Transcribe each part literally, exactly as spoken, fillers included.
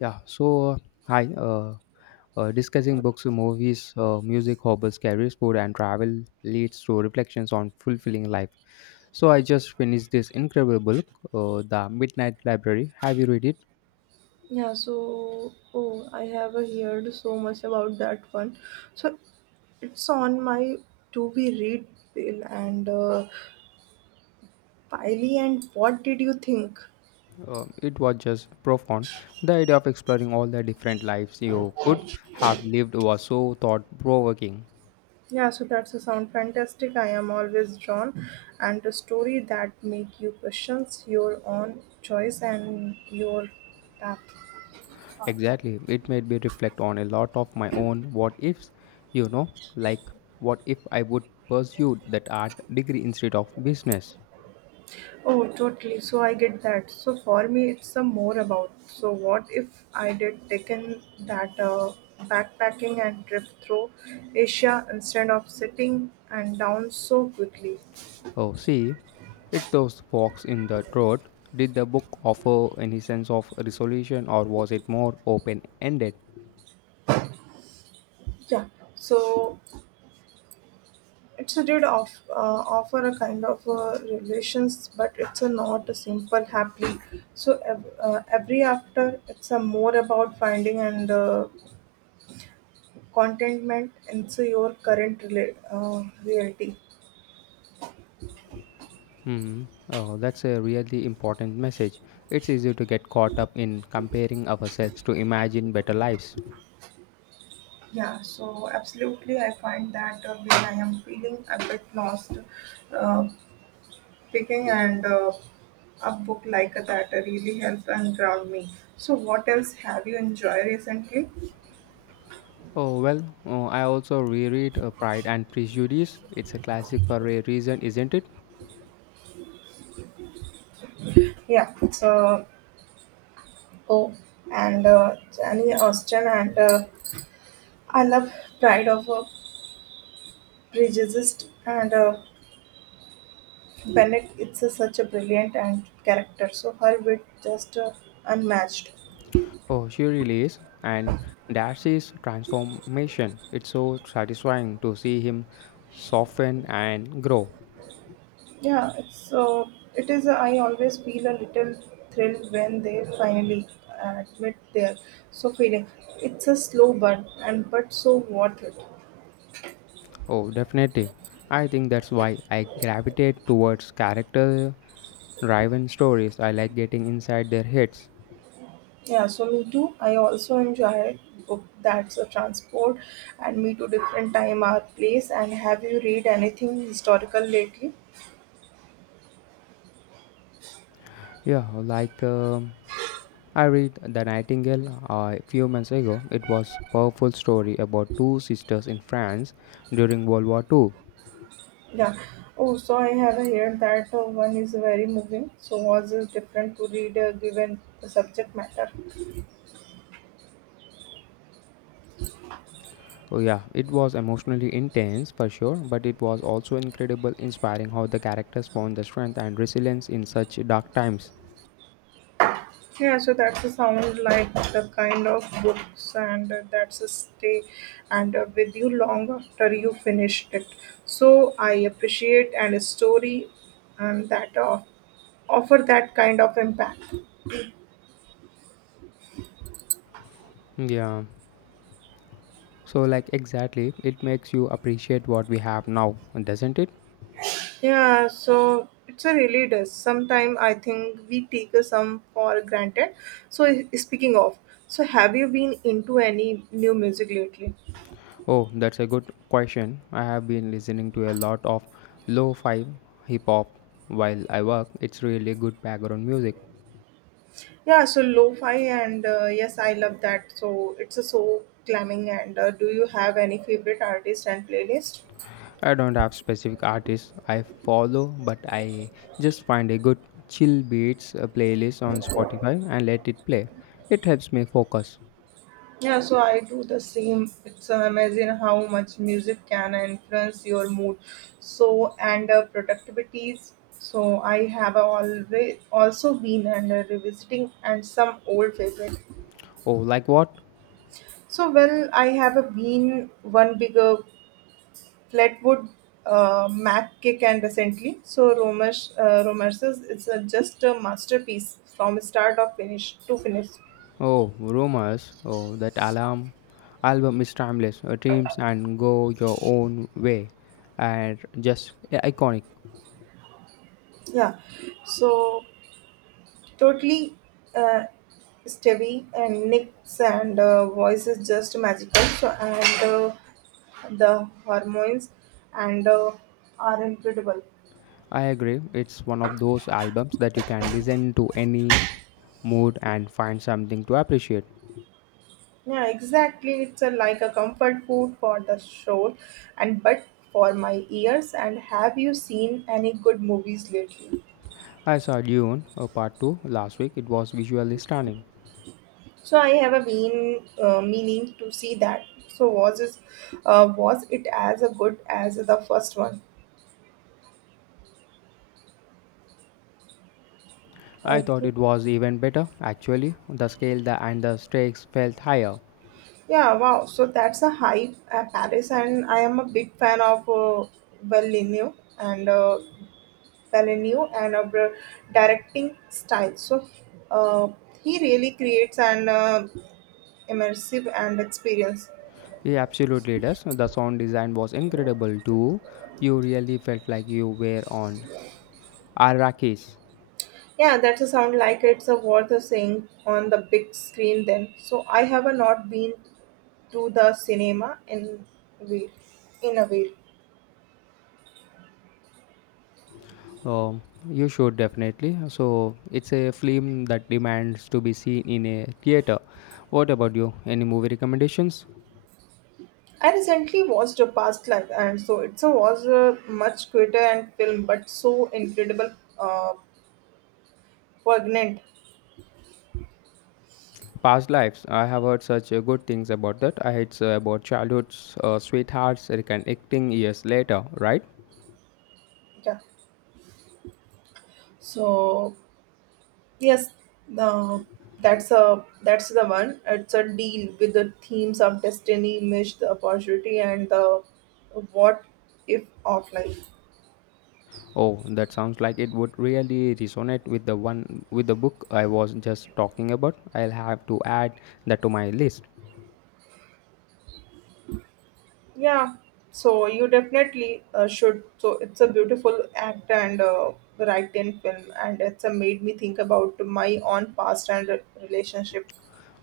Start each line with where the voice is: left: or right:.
left: Yeah, so hi, uh, uh, discussing books, movies, uh, music, hobbies, careers, food, and travel leads to reflections on fulfilling life. So I just finished this incredible book, uh, The Midnight Library. Have you read it?
right: Yeah, so oh, I have heard so much about that one. So it's on my to be read bill and uh, Piley. And what did you think?
left: Uh, it was just profound. The idea of exploring all the different lives you could have lived was so thought provoking.
right: Yeah, so that's a sound fantastic. I am always drawn, and a story that make you questions your own choice and your.
left: Exactly. It made me reflect on a lot of my own what ifs, you know, like what if I would pursue that art degree instead of business?
right: Oh, totally. So I get that. So for me, it's a more about. So what if I did taken that uh, backpacking and trip through Asia instead of sitting and down so quickly?
left: Oh, see, it's those forks in the road. Did the book offer any sense of resolution or was it more open ended?
right: Yeah. So it's a did off, uh, offer a kind of uh, relations, but it's a not a simple happily. So ev- uh, every after, it's a more about finding and uh, contentment into your current rela- uh, reality.
left: Hmm. Oh, that's a really important message. It's easy to get caught up in comparing ourselves to imagine better lives.
right: Yeah, so absolutely, I find that uh, when I am feeling a bit lost, uh, picking and uh, a book like that really helps and ground me. So, what else have you enjoyed recently?
left: Oh, well, uh, I also reread uh, Pride and Prejudice. It's a classic for a reason, isn't it?
right: Yeah, so oh, and uh, Jenny Austen and uh, I love Pride of a Prejudice and uh, Bennett. It's a, such a brilliant and character. So her wit just uh, unmatched.
left: Oh, she really is. And Darcy's transformation. It's so satisfying to see him soften and grow.
right: Yeah, it's uh, it is. uh, I always feel a little thrilled when they finally admit their so feeling. It's a slow burn, and but so worth it.
left: Oh, definitely. I think that's why I gravitate towards character driven stories. I like getting inside their heads.
right: Yeah, so me too. I also enjoy book that's a transport, and me to different time, our place. And have you read anything historical lately?
left: Yeah, like. um I read The Nightingale uh, a few months ago. It was powerful story about two sisters in France during World War two.
right: Yeah. Oh, so I have heard that uh, one is very moving. So was it different to read uh, given the subject matter?
left: Oh yeah, it was emotionally intense for sure, but it was also incredible inspiring how the characters found the strength and resilience in such dark times.
right: Yeah, so that's a sound like the kind of books and uh, that's a stay and uh, with you long after you finish it. So I appreciate and a story and that uh, offer that kind of impact.
left: Yeah. So like exactly, it makes you appreciate what we have now, doesn't it?
right: Yeah, so it's a really does. Sometimes I think we take uh, some for granted. So i- speaking of, so have you been into any new music lately?
left: Oh, that's a good question. I have been listening to a lot of lo-fi hip hop while I work. It's really good background music.
right: Yeah, so lo-fi and uh, yes, I love that. So it's a so calming. And uh, do you have any favorite artist and playlist?
left: I don't have specific artists I follow, but I just find a good chill beats uh, playlist on Spotify and let it play. It helps me focus.
right: Yeah, so I do the same. It's amazing how much music can influence your mood, so and uh, productivities. So I have always also been and uh, revisiting and some old favorite.
left: Oh, like what?
right: So well, I have been one bigger Flatwood, uh, Mac kick and recently, so Romance, uh, Romances is a, just a masterpiece from start of finish to finish.
left: Oh, rumors. Oh, that alarm album is timeless. Uh, Dreams and go your own way, and just yeah, iconic.
right: Yeah, so totally uh, Stevie and Nick's and uh, voice is just magical. So and uh, the hormones and uh, are incredible.
left: I agree. It's one of those albums that you can listen to any mood and find something to appreciate.
right: Yeah, exactly. It's a, like a comfort food for the soul, and but for my ears. And have you seen any good movies lately?
left: I saw Dune uh, Part Two last week. It was visually stunning.
right: So I have a been uh, meaning to see that. So was it uh, was it as a good as the first one? I
left: I thought
right: think.
left: it was even better, actually. The scale the, and the stakes felt higher.
right: Yeah, wow. So that's a hype at Paris, and I am a big fan of uh, Villeneuve and uh, Villeneuve and of directing style. So uh, he really creates an. uh, immersive and experience.
left: It absolutely does. The sound design was incredible too. You really felt like you were on Arrakis.
right: Yeah, that's a sound like it's a worth of seeing on the big screen then. So I have a not been to the cinema in week in a week.
left: Um, you should definitely. So, it's a film that demands to be seen in a theater. What about you? Any movie recommendations?
right: I recently watched a past life and so it's a was a much quicker and film but so incredible uh poignant.
left: Past Lives. I have heard such uh, good things about that. I heard uh, about childhood's uh, sweethearts reconnecting years later, right?
right: Yeah. So yes, no, that's a that's the one. It's a deal with the themes of destiny, missed opportunity, and the what if offline.
left: Oh, that sounds like it would really resonate with the one with the book I was just talking about. I'll have to add that to my list.
right: Yeah, so you definitely uh, should. So it's a beautiful act and uh, writing film, and it's a made me think about my own past and relationship.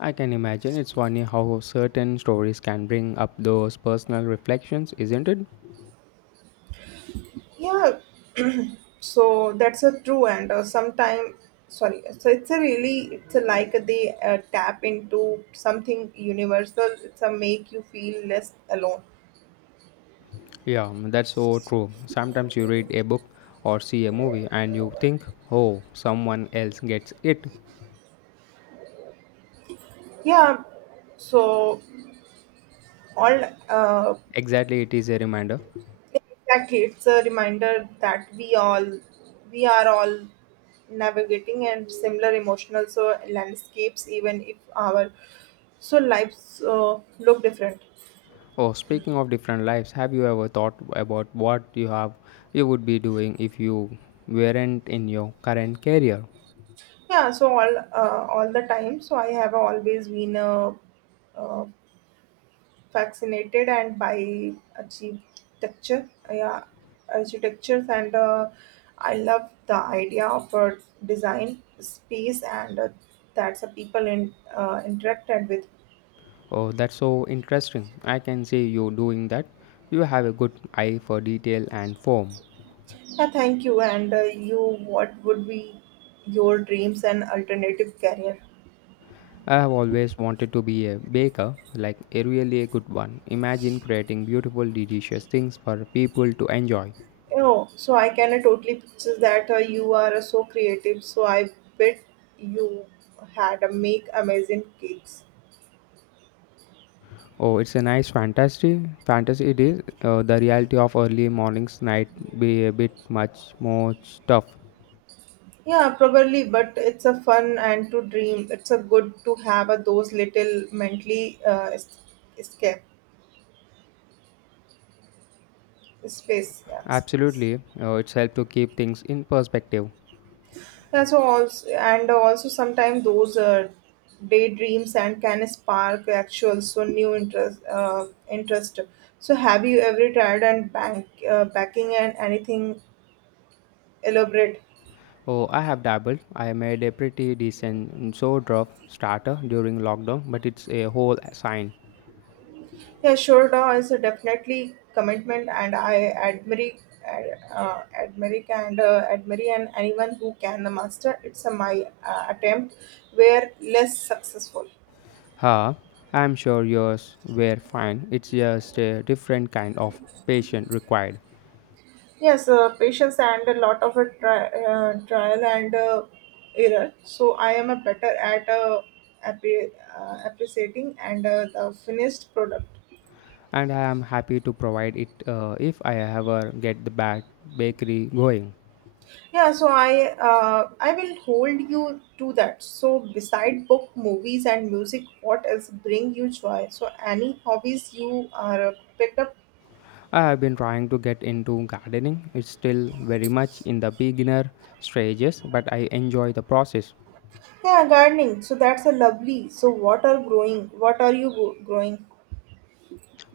left: I can imagine it's funny how certain stories can bring up those personal reflections, isn't it?
right: Yeah, so that's a true and uh, sometime sorry so it's a really it's a like they uh, tap into something universal it's a make you feel less alone.
left: Yeah, that's so true. Sometimes you read a book or see a movie and you think, "Oh, someone else gets it."
right: Yeah, so all uh,
left: Exactly, it is a reminder.
right: exactly it's a reminder that we all we are all navigating and similar emotional so landscapes even if our so lives uh, look different.
left: Oh, speaking of different lives, have you ever thought about what you have you would be doing if you weren't in your current career?
right: Yeah, so all uh, all the time. So I have always been uh, uh, fascinated and by architecture. Yeah, architectures and uh, I love the idea of a design space and uh, that's a people in uh, interacted with.
left: Oh, that's so interesting. I can see you doing that. You have a good eye for detail and form.
right: Yeah, thank you. And uh, you, what would be your dreams and alternative career?
left: I have always wanted to be a baker, like a really a good one. Imagine creating beautiful, delicious things for people to enjoy.
right: Oh, so I can uh, totally picture that uh, you are uh, so creative. So I bet you had a make amazing cakes.
left: Oh, it's a nice fantasy. Fantasy it is. Uh, the reality of early mornings night be a bit much more tough.
right: Yeah, probably, but it's a fun and to dream. It's a good to have a, those little mentally uh, es- escape space. Yeah, space.
left: Absolutely, uh, it's helped to keep things in perspective.
right: Yeah, so also and also sometimes those uh, daydreams and can spark actual so new interest uh, interest. So have you ever tried and bank uh, backing and anything elaborate.
left: Oh, I have dabbled. I made a pretty decent sour drop starter during lockdown, but it's a whole sign.
right: Yeah, sure, D A O is a definitely commitment and I admire uh, admire and uh, admire and anyone who can master it's a my uh, attempt were less successful.
left: Huh? I'm sure yours were fine. It's just a different kind of patient required,
right: Yes, uh, patience and a lot of a tri- uh, trial and uh, error so I am a better at uh, appre- uh, appreciating and uh, the finished product.
left: and I am happy to provide it uh, if I ever get the back bakery going.
right: Yeah, so I uh, I will hold you to that. So beside book, movies, and music, what else bring you joy? So any hobbies you are uh, picked up?
left: I have been trying to get into gardening. It's still very much in the beginner stages, but I enjoy the process.
right: Yeah, gardening. So that's a lovely. So what are growing? What are you go- growing?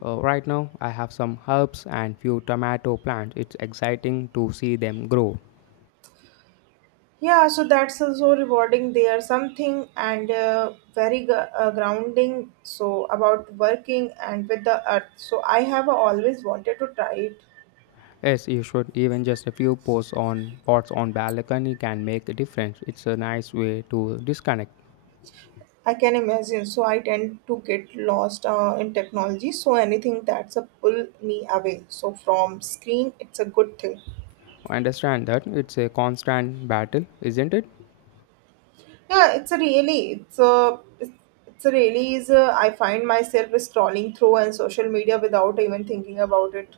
left: Uh, right now, I have some herbs and few tomato plants. It's exciting to see them grow.
right: Yeah, so that's uh, so rewarding. They are something and uh, very gr- uh, grounding. So about working and with the earth. So I have always wanted to try it.
left: Yes, you should even just a few posts on pots on balcony can make a difference. It's a nice way to disconnect.
right: I can imagine. So I tend to get lost uh, in technology. So anything that's a pull me away. So from screen, it's a good thing.
left: I understand that it's a constant battle, isn't it?
right: Yeah, it's a really, it's a, it's a really is. A, I find myself scrolling through and social media without even thinking about it.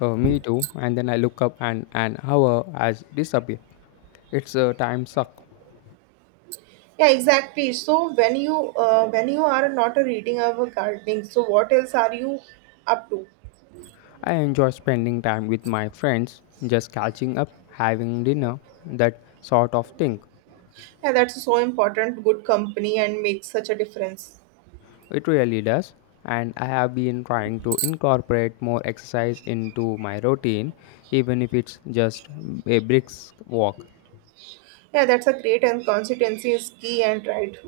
left: Uh, me too. And then I look up and an hour has disappeared. It's a time suck.
right: Yeah, exactly. So when you uh, when you are not a reading or a gardening, so what else are you up to?
left: I enjoy spending time with my friends, just catching up, having dinner, that sort of thing.
right: Yeah, that's so important. Good company and makes such a difference.
left: It really does. And I have been trying to incorporate more exercise into my routine, even if it's just a brisk walk.
right: Yeah, that's a great and consistency is key and right.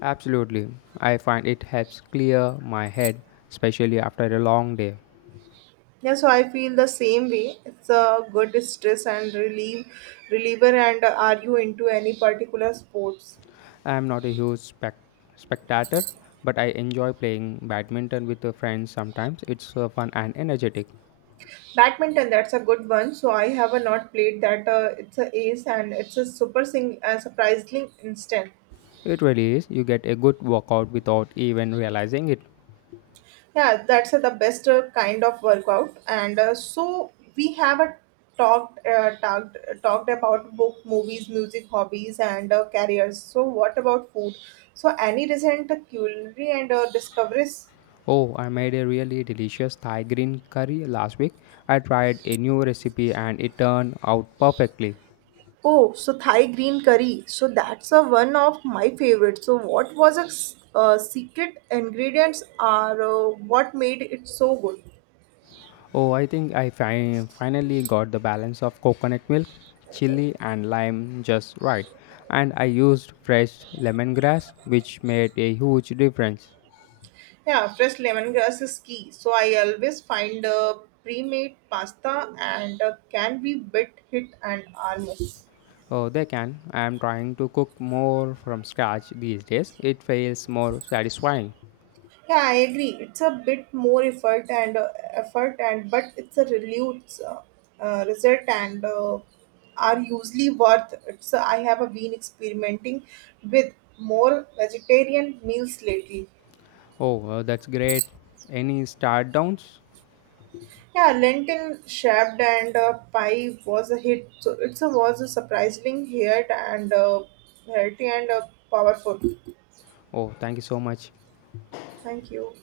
left: Absolutely. I find it helps clear my head, especially after a long day.
right: Yeah, so I feel the same way. It's a good stress and relief reliever. And uh, are you into any particular sports?
left: I am not a huge spec- spectator, but I enjoy playing badminton with the friends sometimes. It's uh, fun and energetic.
right: Badminton, that's a good one. So I have uh, not played that. Uh, it's a ace and it's a super sing uh, surprisingly instant.
left: It really is. You get a good workout without even realizing it.
right: Yeah, that's uh, the best uh, kind of workout. And uh, so we have a talked uh, talked talked about book, movies, music, hobbies, and uh, careers. So what about food? So any recent culinary and uh, discoveries?
left: Oh, I made a really delicious Thai green curry last week. I tried a new recipe and it turned out perfectly.
right: Oh, so Thai green curry. So that's a one of my favorites. So what was a s- uh, secret ingredients are uh, what made it so good?
left: Oh, I think I fi- finally got the balance of coconut milk, chili, and lime just right. And I used fresh lemongrass, which made a huge difference.
right: Yeah, fresh lemongrass is key. So I always find uh, pre-made pasta and uh, can be bit hit and almost.
left: Oh, they can. I am trying to cook more from scratch these days. It feels more satisfying.
right: Yeah, I agree. It's a bit more effort and uh, effort and but it's a relief uh, uh, result and uh, are usually worth it. So I have uh, been experimenting with more vegetarian meals lately.
left: Oh, uh, that's great. Any start downs?
right: Yeah, lentil shaved and uh, pie was a hit. So it's a, was a surprisingly hit and uh, healthy and uh, powerful.
left: Oh, thank you so much.
right: Thank you.